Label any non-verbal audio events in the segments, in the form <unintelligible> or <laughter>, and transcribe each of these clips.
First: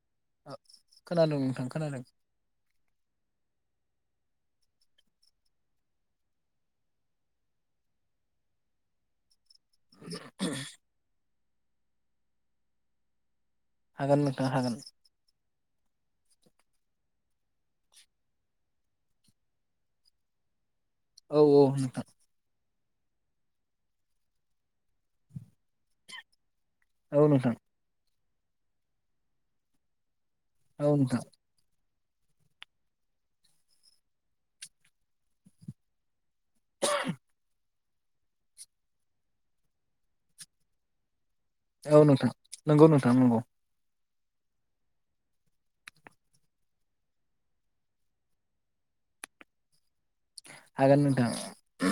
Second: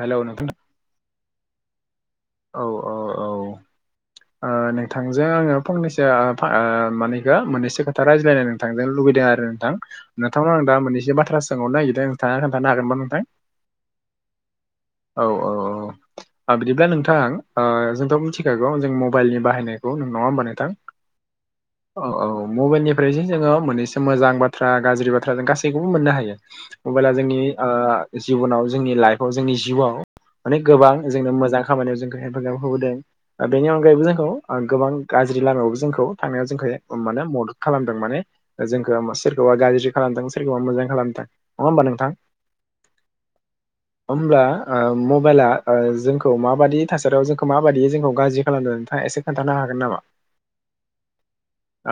हेल' न थां खोनादों औ औ औ नोंथांजों आङो फंनैसो मानिेखौ मोननैसो खोथा रायज्लायनाय नोंथांजों लुुबैदों आरो नोंथां नोंथांनाव आं दा मोननसे बाथ्रा सोंहनो नागिरदों नोंथाङा खोन्थानो हागोनबा नोंथां हागोन नोंथाङा हागोन औ औ बिदिब्ला नोंथां जोंथ' मिथिखागौ जों मबाइलनि बाहायनायखौ नों नङा होमबा नोंथां औ नोंथां औ औ मबाइनि ओैजों जोङो मोननैसो मोजां बाथ्रा गाज्रि बाथ्रा जों गासैखौबो मोननो हायो। मबाइला औ जोंनि नोंथां जिब'नाव जोंनि लाइफआव जोंनि जिउआव माने औ गोबां नोंथां जोंनो मोजां खामानियाव जों हेफाजाब होबोदों बेनि अनगायैबो जोंखौ गोबां गाज्रि लामायावबो जोंखौ थांनायाव जोंखौ म मे मदद खालामदों माने जोंखौ सोरखौबा गाज्रि खालामदों सोरखौबा मोजां खालामदों। औ नोंथां नंगौ नोंथां नंगौ। होमब्ला। मबाइला जोंखौ माबायि थासारियाव जोंखौ माबायदि जोंखौ गाज्रि खालामनो नोंथाङा एसे खोन्थानो हागोन। जागोन नामा?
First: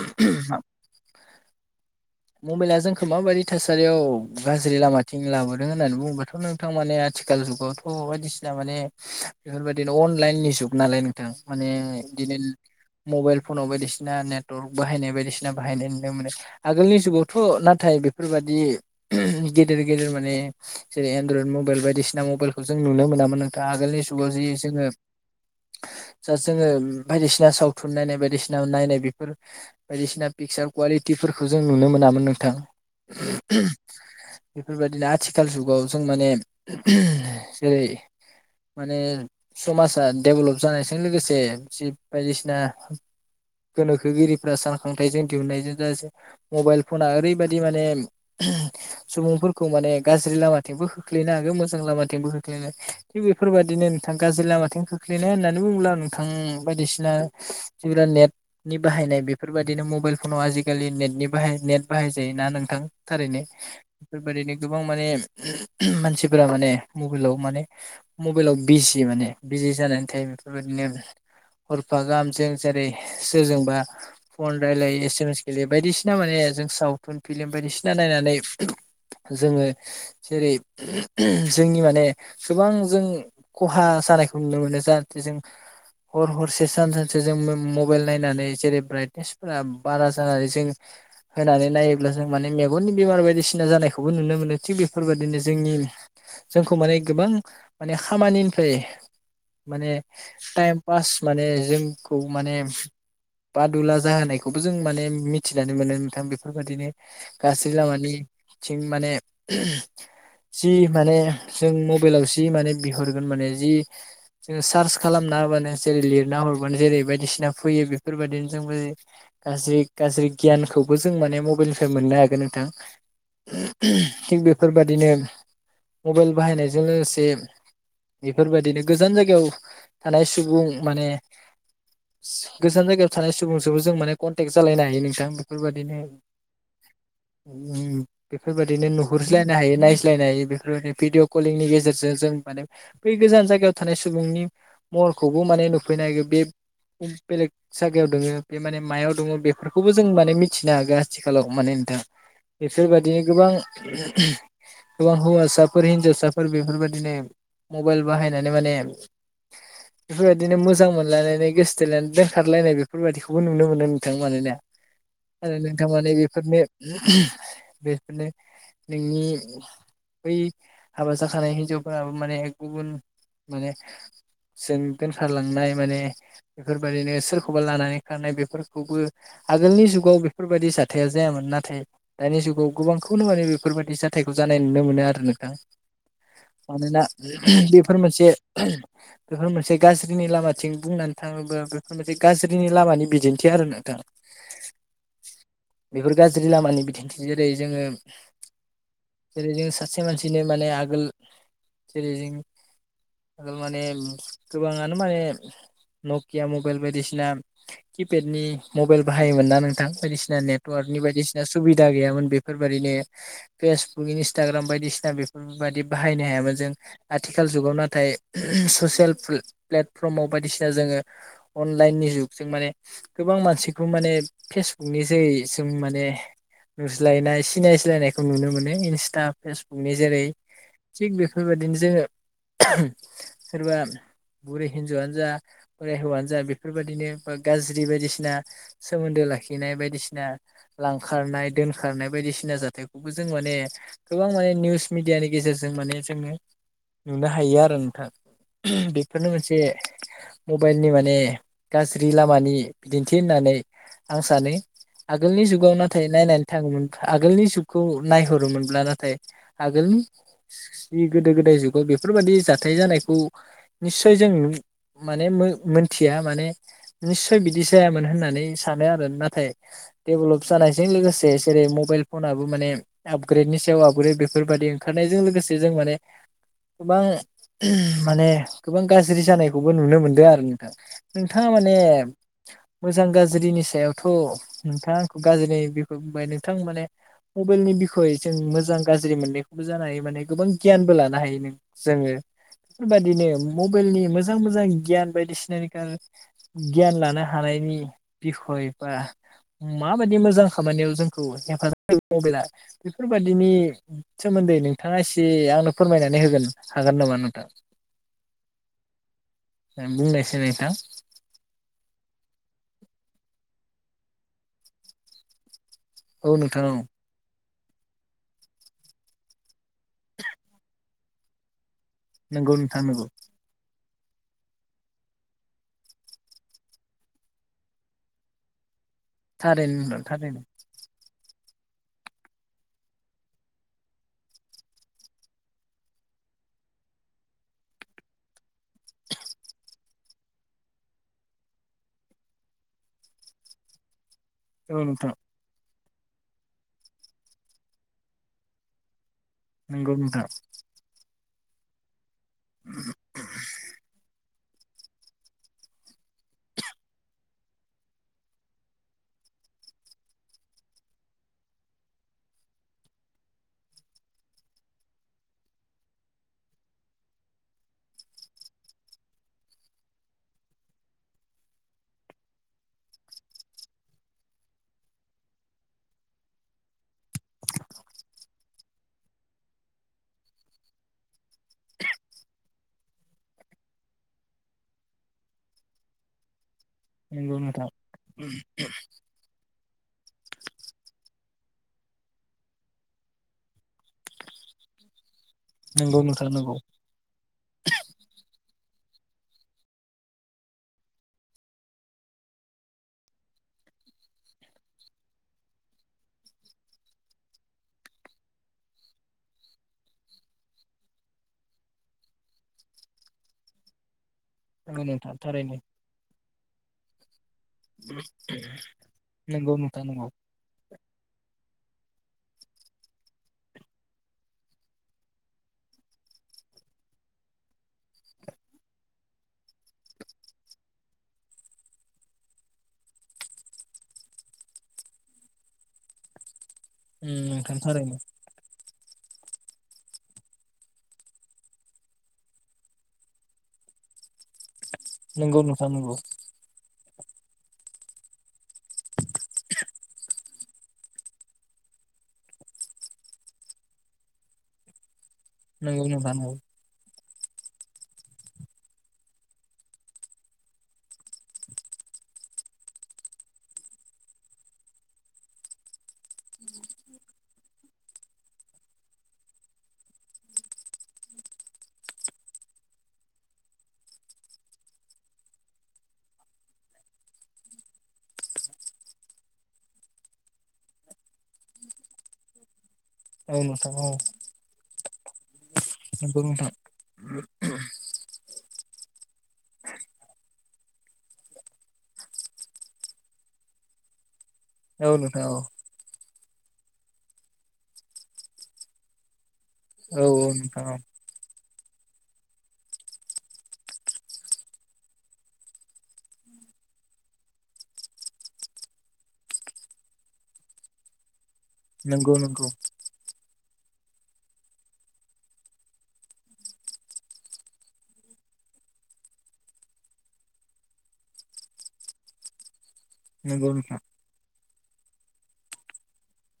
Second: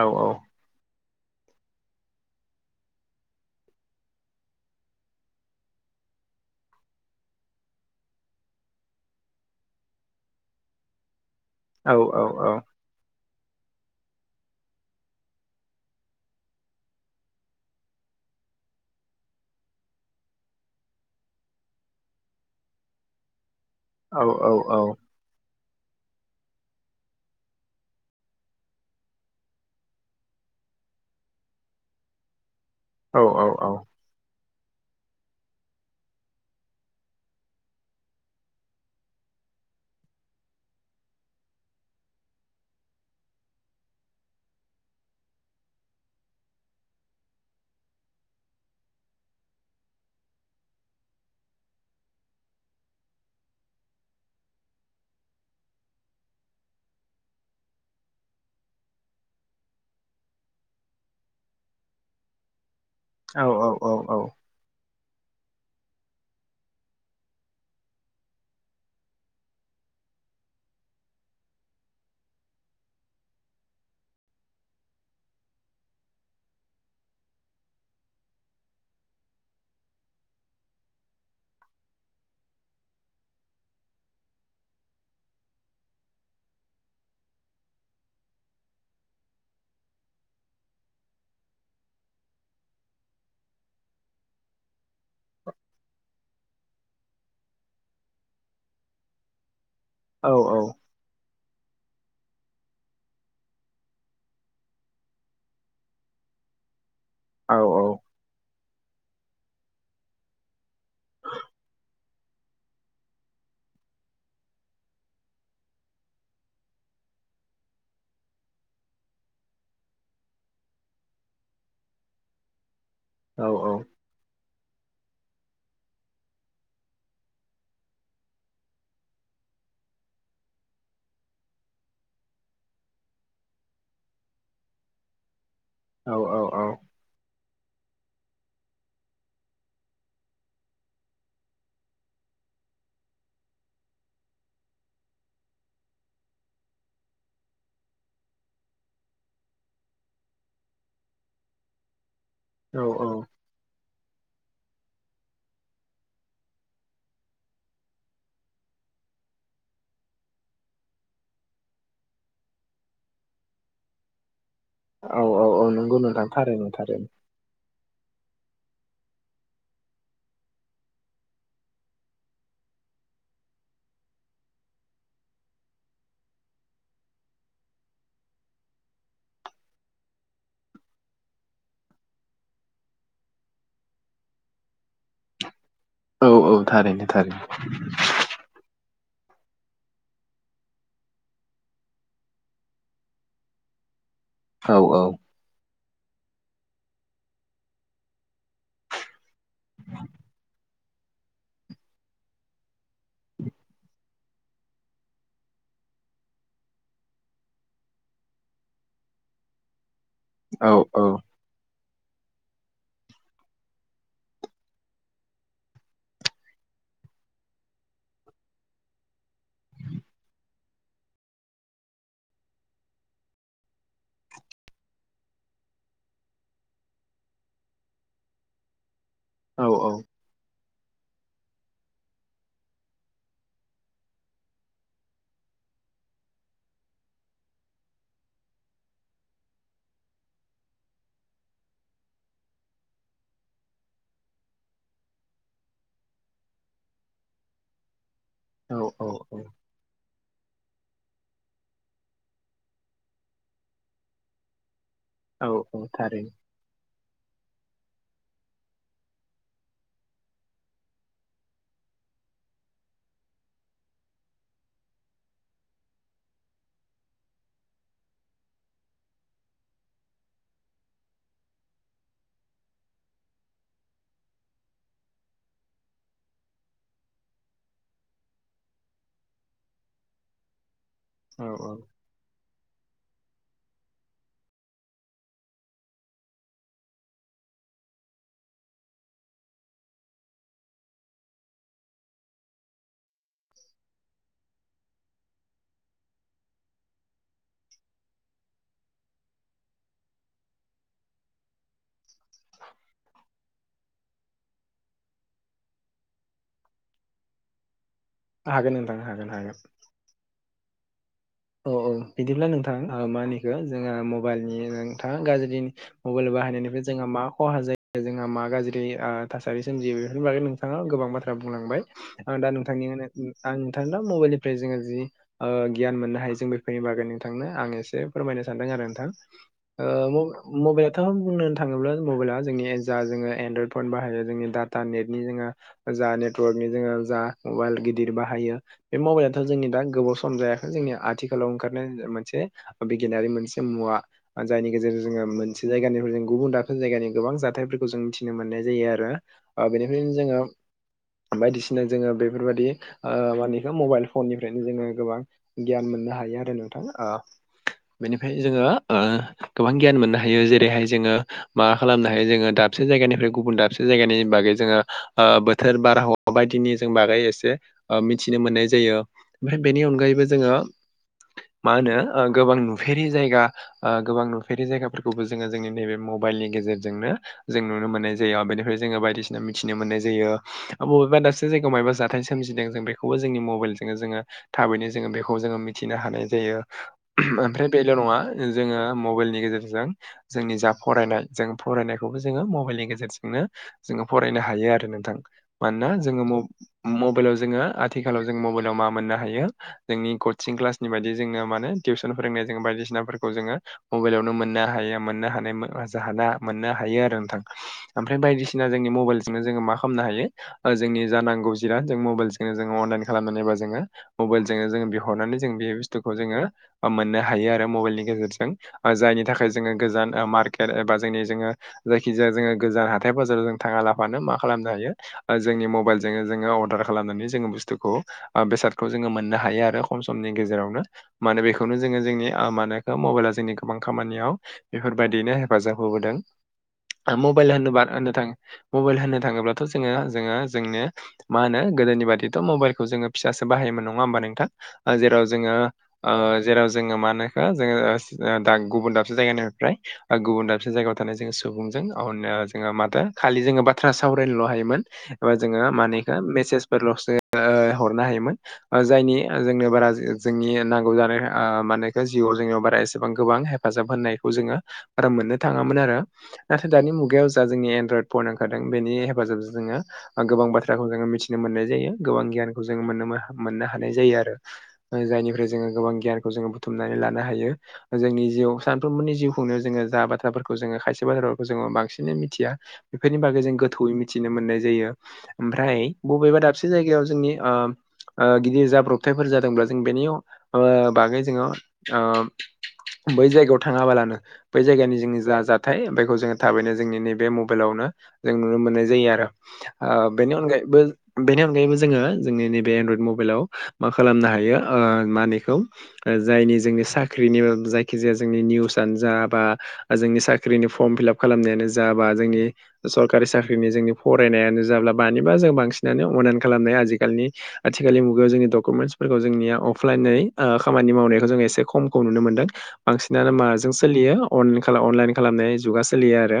औ औ मबाइला जोंखौ माबायदि थासारियाव गाज्रि लामाथिं लाबोदों होननानै बुङोबाथ' नोंथां माने आथिखाल जुगावथ' बायदिसिना माने बेफोरबायदिनो अनलाइन नि जुग नालाय न माने औ बिनो मबाइल फनाव बायदिसिना नेटवर््क बाहायनाय बायदिसिना बाहायनाय नुनो मोनो आगोलनि। जुगावथ' नाथाय बेफोरबादि गेदेर गेदेर माने जेरै एनड्रयद मबाइल बायदिसिना। बायदिसिना मबाइलखौ जों नुनो मोनामोन नोंा आगोलनि औ जुगाव जे औ औ जोङो <unintelligible> जा जोङो बायदिसिना सावथुन नायनाय बायदिसिना नायनाय बेफोर बायदिसिना पिकचार कुवालिटि। खफोरखौ जों नुनो मोनामोन नोंथां। औ औ औ। बेफोरबायदिनो आथिखाल जुगाव जों माने जेरै माने समाजा डेभेलप जानायजों लोगोसे जि बायदिसिना। गोनोखोगिरिफ्रा सानखांथायाइजों दिहुननायजों जास मबाइल फना ओरैबायदि माने सुबुंफोरखौ माने गाज्रि लामाथिंबो खोख्लैयोना? मोजां लामाथिंबो खोख्लैनाय थिग बेफोरबायदिनो नोंथाङा गाज्रि लामाथिं खोख्लैनाय होननानै बुब्ला नोंथाङा बायदिसिना ज नेटनि बाहायनाय बेफोरबायाददिनो मबाइल फनाव आजिखालि नेटनि। बाहाय नेट बाहाय जायोना नोंथां औ थारैनो औ बेफोरबायदिनो गोबां माने मानसिफोरा माने मबाइलाव माने मबाइलाव बिजि माने बिजि जानाय टाइम बेफोरबायदिनो हरफा गाहामजों जेरै सोरजोंबा फन रायलायो एस एम एस गेलेयो बायदिसिना बिना माने जों सावथुन फिललिम बायदिसिना नायनानै। जोङो जेरै जोंनि माने गोबां जों खहा मोसानायखौ नुनो मोनो जाहाथे जों हर हरसे सान सानसेो जों मबाइल नायनानै जेरै ब्राइटनेसफोरा बारा जानानै जों <unintelligible> होनानै नायोब्ला जों माने मेगननि बेमार बायदिसिना जानायखौबो नुनो मोनो थिग बेफोर बायदिनो जोंनि जोंखौ माने गोबां माने खामानिनिफ्राय माने औ टाइम पास माने जों खौ माने बादुला जाहोनायखौबो जों माने मिथिनानै मोनो नोंथां बेफोर बायदिनो औ गास मानि माने जि माने जों मबाइलाव जि माने बिहरगोन माने जि जो सार्च खालामनानै बानो जेरै लिरना हरबानो जेरै बायदिसिना फैयो बेफोरबायदिनो जों गाज्रि गाज्रि गियानखौबो जों माने मबाइलनिफ्राय मोननो हागोन नोंथां औ थिग बेफोरबादिनो। मबाइल बाहायनायजों लोगोसे बेफोरबायाददिनो गोजान जायगायाव थानाय सुबुं माने गोजान जायगायाव थानाय सुबुंजोबो जों माने कन्टेक्ट जालायनो हायो नोंथां। फोरबायदिनो औ <unintelligible> बेफोरबायदिनो नुहुरज्लायनो हायो नायज्लायनो हायो बेफोरबायदि भिडिअ कलिंनि गेजेरजों जों माने। बे गोजान जायगायाव थानाय सुबुंनि महरखौबो माने नुफैनो नागिर बे बेलेग जायगायाव दङो बे माने मायाव दङ बेफोरखौबो जों माने मिथिनो हागोन आथिखालाव माने नोंथाङा औ बेफोरबायदिनो गोबां ए हव सफर हिज साफर बेफोरबायदिनो मबाइल बाहायनानै माने बेफोरबायदिनो मोजां मोनलायनानै गोसोथायनानै दोनथखारलायनाय बेफोरबायदिखौबो नुनो मोनो नोंथां मानोना औ आरो औ नोंथां नंगौ माने बेफोरनो थारैनो थारैनो बे माने नोंनि बै हाबा जाखानाय हिन्जावफोराबो माने गुबुन माने जों दोनखारलांनाय माने बेफोरबायाददिनो सोरखौबा लानानै खारनाय बेफोरखौबो आगोलनि जुगाव बेफोरबायाददि जाथाया जायामोन नाथाय दानि जुगाव गोबांखौनो माने बेफोरबायाददि जाथायखौ ज नाय नुनो मोनो आरो नोंथां औ औ मानोना थारैनो थारैनो बेफोर मोनसे बेफोर मोनसे गाज्रिनि लामाथिं बुंनानै थाङोब्ला बेफोर मोनसे गाज्रिनि लामानि बिदिन्थि आरो नोंथाङा औ औ। बेफोर गाज्रि लामानि बिदिंथि जेरै जोङो जेरै जों सासे मानसिनो माने आगोल जेरै जों आगोल माने गोबाङानो माने नकिया मबाइल बायदिसिना किपेडनि मबाइल बाहायोमोन ना नोंथां बायदिसिना औ नेटवार्कनि औ बायदिसिना सुबिदा सुबदा गैयामोन बेफोरबायाददिनो फेसबुक इन्सटाग्राम बायदिसिना बेफोरबायाददि बाहायनो हायामोन जों आथिखाल जुगाव नाथाय ससियेल प्लेटफर्माव बायदिसिना जोङो अ लाइन नि जुगजों माने गोबां मानसिखौ माने फेसबुकनि जै जों माने नुज्लायनाय सिनाय सि्लायनायखौ नुनो मोनो इन्स्टा औ औ फेसबुकनि जेरै थिग बेफोरबायदिनो जोङो सोरबा बुरै हिनजावआनो जा बोराइ हौवानो जा बेफोरबायाददिनो बा गाज्रि बायदिसिना सोमोन्दो लाखिनाय बायदिसिना लांखारनाय दोनखारनाय बायदिसिना जाथायखौबो जों मान माने गोबां माने निउस मिडियानि गेजेरजों माने जोङो नुनो हायो आरो नोंथां। औ बेफोरनो मोनसे मबाइलनि माने गाज्रि लामानि बिदि थि होननानै आं सानो आगोलनि औ जुगाव औ नाथाय थारैनो नायनानै थाङोमोन आगोलनि जुग खौ नायहरोमोनब्ला नाथाय आगोलनि गोदो गोदाय जुगाव बेफोरबायादि जाथाय जानायखौ निस्य जों माने मोनथिया माने निसय बिदि जायामोन होननानै सानो आरो नाथाय डेभेलप जानायजों लोगोसे जेरै मबाइल फनाबबो माने आपग्रेडनि सायाव आपग्रेड बेफोरबादि ओंखारनायजों लोगोसे जों माने गोबां माने गोबां गाज्रि जानायखौबो नुनो मोनदों आरो नोंथां। नोंथाङा औ औ माने मोजां गाज्रिनि सायावथ' नोंथाङा आंखौ गाज्रि बिखौ बुंबाय नोंथां माने मबाइलनि बिखय जों मोजां गाज्रि मोननायखौबो जानो हायो माने गोबां गियानबो लानो हायो नों जोङो बेफोरबादिनो मबाइलनि मोजां मोजां गियान बायदिसिनानि गियान लानो हानायनि बिखय बा माबादि मोजां खामानियाव जोंखौ हेफाजाब मबेला बेफोरबादिनि सोमोन्दै नोंथाङा एसे आंनो फोरमायनानै होगोन हागोन नामा नोंथां? हागोन नोंथां हागोन हागोन बुंनायसै नोंथां। औ औ बिदिब्ला नोंथां मा होनखो जोंहा मबाइलनि नोंथाङा गाज्रि औ मबाइल नोंथां औ बाहायनायनिफ्राय जोंहा मा खहा जायो जोंहा मा गाज्रि ओ थासारि सोमजियो बेफोरनि बागै नोंथाङा गोबां बाथ्रा बुंलांबाय आं दा नंगौ नोंथां नोंथांनि नंगौ आं नोंथां दा मबाइलनिफ्राय जोङो जि गियान मोननो हायो। जों बेफोरनि बागै नोंथांनो आं एसे फोरमायनो सानदों आरो नोंथां थारैनो नोंथां थारैनो मबाइलाथ' बुंनो थाङोब्ला मबाइला जोंनि जा जोङो एनड्रयड फन बाहायो जोंनि डाटा नेटनि जो नेटवर्कनि जोङो जा मबाइल गिदिर बाहायो बे मबाइलाथ' जोंनि दा गोबाव सम जायाखै जोंनि आथिखाल खालाव ओंखारनाय मोनसे बिगियानारि मोनसे मुवा जायनि औ गेजेरजों नोंथां जोङो मोनसे जायगानिफ्राय जों गुबुन दाबसे जायगानि गोबां जाथायफोरखौ जों मिथिनो मोननाय जायो आरो। ओ नंगौ बेनिफ्रायनो नोंथां जोङो बायदिसिना जोङो बेफोरबायदि मानिखौ मबाइल फननि फ्रायनो जोङो गोबां गियान मोननो हायो आरो नोंथां। ओ बेनिफ्राय जोङो ओ गोबां गियान मोननो हायो जेरैहाय जोङो माबा खालामनो हायो जोङो दाब दाबसे जायगानिफ्राय गुबुन दाबसे जायगानि बागै जोङो बोथोर बारहावा बायदिनि जों बागै एसे ओ मिथिनो मोननाय जायो ओमफ्राय बेनि अनगायैबो जोङो मा होनो ओ गोबां नुफेरि जायगा गोबां नुफेरि जायगाफोरखौबो जोङो जोंनि नैबे म बाइलनि गेजेरजोंनो जों नुनो मोननाय जायो बेनिफ्राय जोङो बायदिसिना मिथिनो मोननाय जायो। बबेबा दाबसे जायगायाव मायबा जाथाय सोमजिदों जों बेखौबो जोंनि मबेलजोंनो जोङो थाबैनो जोङो बेखौ जोङो मिथिनो नो हानाय जायो। नंगौ नोंथां ओमफ्राय बेल' नङा जोङो मबेलनि गेजेर जों जोंनि जा फरायनाय जों फरायनायखौबो जोङो मबाइलनि गेजेरजोंनो जोङो फरायनो हायो। नोंथां मानोना नंगौ जोङो नोंथां मा नंगौ मबेलाव जोङो आथिखालाव जों मबेलाव मा मोननो हायो जोंनि कसिं क्लासनि बायदि जोङो माने टिउसन फोरोंनाय जोङो बायदिसिनाफोरखौ जोङो मबाइलावनो मोननो हायो। मानोना जाहोना मोननो हायो आरो नोंथां। ओमफ्राय बायदिसिना जोंनि मबाइलजोंनो जोङो मा खालामनो हायो जोंनि जानांगौ जिराद जों मबाइलजोंनो जोङो अनलाइन खालामनानै बा जोङो मबाइल जोंनो नंगौ जोो नोंथां बिहरनानै जों थारैनो बे बुस्थुखौ जोङो मोननो हायो। हायो आरो मबाइलनि गेजेरजों जायनि थाखाय नंगौ जोङो नोंथां नंगौ गोजान मार्केट एबा जोंनि जोङो जायखिजाया जोङो गोजान हाथाय बाजाराव जों थाङा लाफानो मा खालामनो हायो जोंनि मबाइलजोंनो जोङो अरदार खालामनानै जोङो बुसथुखौ ओ बेसादखौ जोङो मोननो हायो आरो। खम समनि गेजेरावनो माने बेखौनो जोङो जोंनि मानखो मबाइला जोंनि गोबां खामानियाव बेफोर बायदियैनो हेफाजाब होबोदों उम मबाइल नोंथां होनोबा थारैनो होननो थाङोब्लाथ' जोङो जोंनो मा होनो गोदोनि बादिथ' मबाइलखौ जोङो फिसासो बाहायोमोन नङा होमबा? नोंथां ओ जेराव नंगौ जोङो नोंथां नंगौ ओ जेराव जोङो जोङो मा होनो इखो जोङो गुबुन दाबसे जायगानिफ्राय गुबुन दाबसे जायगायाव थानाय जों सुबुं माथो खालि जोङो बाथ्रा सावरायनोल हायोमोन। एबा जोङो मा नंगौ होनो नोंथां इखो नंगौ मेसेजफोरलसो हरनो हायोमोन। जायनि जों बारा जोंनि नांगौ जानाय मा होनो इखो जोङो जिउआव जोंनियाव बारा एसेबां गोबां हेफाजाब होननायखौ जोङो आराम मोननो थाङामोन आरो नाथाय दानि मुगायाव जा जोंनि एनड्रयड फन ओंखारदों बेनि हेफाजाबजों जोङो गोबां बाथ्राखौ जोङो मिथिनो मोननाय जायो गोबां गियानखौ जोङो मोननो हानाय जायो आरो। जायनिफ्राय जोङो गोबां गियानखौ जोङो बुथुमनानै लानो हायो जोंनि जिउ सानफ्रोमबोनि जिउखौ जोङो जा बाथ्राफोरखौ जोङो खायसे बाथ्राफोरखौ जोङो बांसिनै मिथिया। बेफोरनि औ बागै जों नोंथां औ गोथौयै मिथिनो मोननाय जायो। ओमफ्राय नंगौ बबेबा नोंथां दाबसे जायगायाव जोंनि गिदिर जाब्रब थाइफोर जादोंब्ला जों बेनि बागै जोङो बै जायगायाव थाङाबालानो बै औ जायगानि जोंनि नोंथां औ जा जाथाय बेखौ जोङो थाबैनो जोंनि नैबे मबाइलावनो जों नुनो मोननाय जायो आरो। औ बेनि नोंथां औ अनगायैबो बेनि अनगायैबो जोङो जोंनि नैबे एनड्रयड मबाइलाव मा खालामनो हायो मानिखौ जायनि जोंनि साख्रिनि जायखिजाया जोंनि निउस जा बा जोंनि साख्रिनि फर्म फिलाप खालामनायानो जा बा नंगौ जोंनि नंगौ सरखारि‌ साख्रि जोंनि फरायनायानो जाब्ला बानिबा जों बांसिनानो अनलाइन खालामनाय आजिखालि आथिखालनि मुगायाव जोंनि जोंनिया अफलाइन खामानि मावनायखौ जों एसे खमखौ नुनो मोनदों। बांसिनानो नंगौ माजों नोंथां सोलियो अन अनलाइन खालामनाय जुगा सोलियो आरो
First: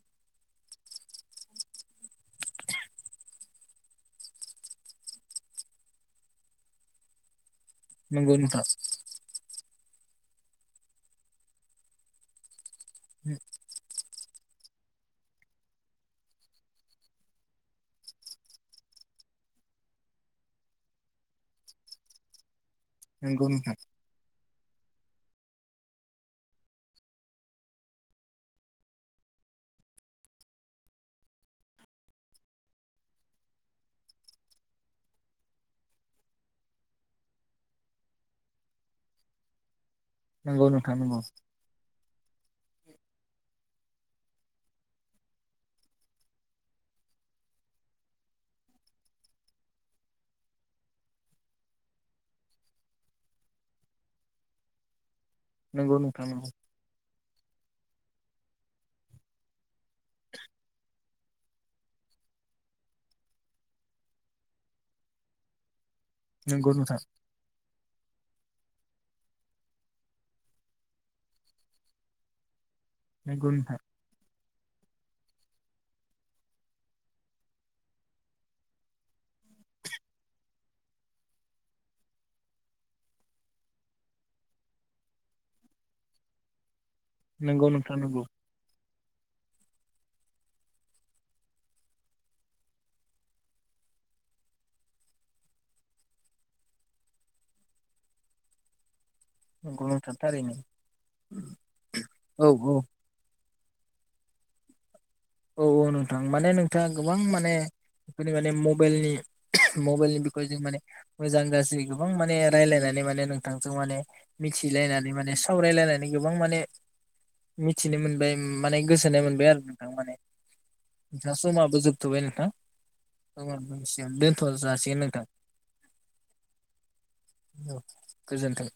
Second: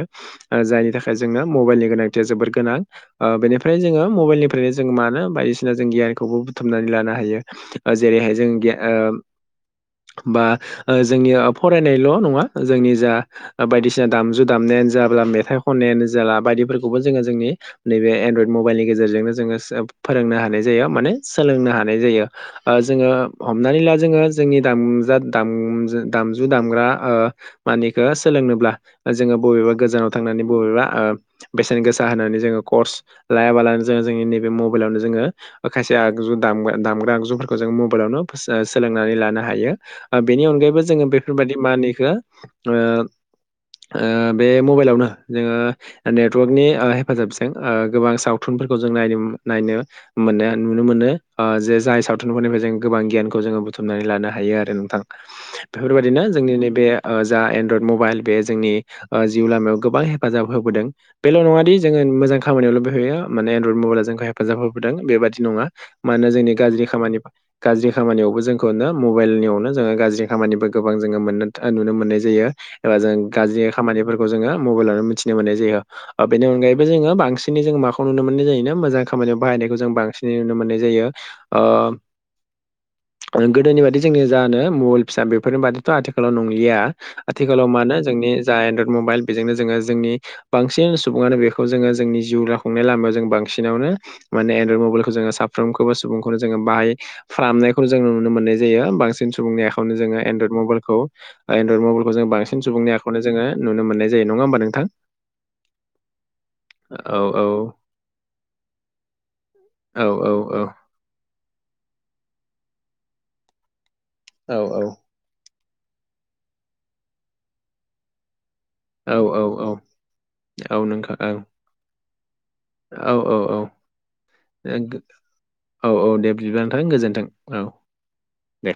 जायनि थाखाय जोंनो मबाइलनि गोनांथिया जोबोर गोनां। बेनिफ्राय जोङो मबाइलनिफ्रायनो जों मानो बायदिसिना जों गियानखौबो बुथुमनानै लानो हायो। जेरैहाय नंगौ जों नोंथां बा जोंनिया फरायनायल नङा। जोंनि जा बायदिसिना दामजु दामनायानो जाब्ला मेथाइ खननायानो जाला बायदिफोरखौबो जोङो जोंनि नैबे एनड्रयड मबाइलनि गेजेरजोंनो जोङो सोब फोरोंनो हानाय जायो माने सोलोंनो हानाय जायो। ओ जोङो नंगौ नोंथां हमनानै ला जोङो जोंनि दामजा दाम दामजु दामग्रा ओ मानिखो सोलोंनोब्ला ओ जोङो बबे बो गोजानाव थांनानै बबेबा ओ बेसेन गोसा होनानै जोङो कर्स लायाबालानो जोङो जोंनि नैबे म मबाइलावनो जोङो ओ खायसे आगजु दामगा दामग्रा आगजुफोरखौ जों मबाइलावनो फोसो सोलोंनानै लानो हायो। आ बेनि नंगौ अनगायैबो नोंथां जोङो बेफोर बायदि मा होनो इखो ओ ओ बे मबाइलावनो जोङो नेटवर्कनि ओ हेफाजाबजों ओ गोबां सावथुनफोर खौ जों नायनोम नायनो मोननाया नुनो मोनो। आ जे जाय सावथुनफोरनिफ्राय जों गोबां गियानखौ जोङो बुथुमनानै लानो हायो आरो नोंथां। नंगौ नंगौ बेफोरबायदिनो नोंथां नंगौ जोंनि नैबे ओ जा एनड्रयड मबाइल बे जोंनि ओ जिउ लामायाव गोबां हेफाजाब होबोदों। बेल नङा दि जोङो मोजां खामानियावल बे होयो माने एनड्रयड मबाइला जोंखौ हेफाजाब होबोदों बेबादि नङा। मानो जोंनि नंगौ गाज्रि नोंथां खामानि गाज्रि खामानियावबो जोंखौनो मबाइलनियावनो जोङो गाज्रि खामानिबो गोबां जोङो मोननो ओ नुनो मोननाय जायो। रा जों नंगौ गाज्रि नोंथां खामानिफोरखौ जोङो मबाइलावनो मिथिनो मोननाय जायो। ओ बे अनगायैबो जोङो बांसिनै जों माखौ नुनो मोननाय जायोनो मोजां खामानियाव बाहाय नायखौ जों बांसिनै नुनो मोननाय जायो। ओ गोदोनि बादि जोंनि जानो मबाइल फिसा बेफोरनि बादिथ' आथिखालाव नंलिया। आथिखालाव नंगौ मानो नोंथां नंगौ जोंनि जा एनड्रयद मबाइल बेजोंनो जोङो जोंनि बांसिन सुबुङानो बेखौ जोङो जोंनि जिउ राखुंनाय लामायाव जों बांसिनावनो नो माने एनड्रयद मबाइलखौ जोङो साब फ्रोमखोबो सुबुंखौनो जोङो बाहाय फ्रामनायखौ जों नुनो मोननाय जायो। बांसि सिन सुबुंनि नंगौ आखायावनो नोंथां जोङो थारैनो एनड्रयद मबाइलखौ एनड्रयेद मबलखौ जों औ बांसिन सुबुंनि आखायाव जोङो नुनो मोननाय जायो। नङा होमबा नोंथां? औ औ नोंथां। माने नोंथाङा गोबां औ औ माने बेफोरनि माने मबेलनि औ मबेलनि औ बिकय जों औ माने मोजां गाज्रि गोबां माने रायलायनानै माने नोंथांजों माने औ मिथि लायनानै माने सावरायलायनानै गोबां माने मिथिनो मोनबाय माने गोजोननाय औ मोनबाय आरो औ नोंथां माने। औ नोंथां दा औ समाबो जोबथ'बाय नोंथां। औ औ <unintelligible> दोन्थ' औ जासिगोन नोंथां। औ औ दे बिदिबा नोंथां गोजोन्थों औ दे।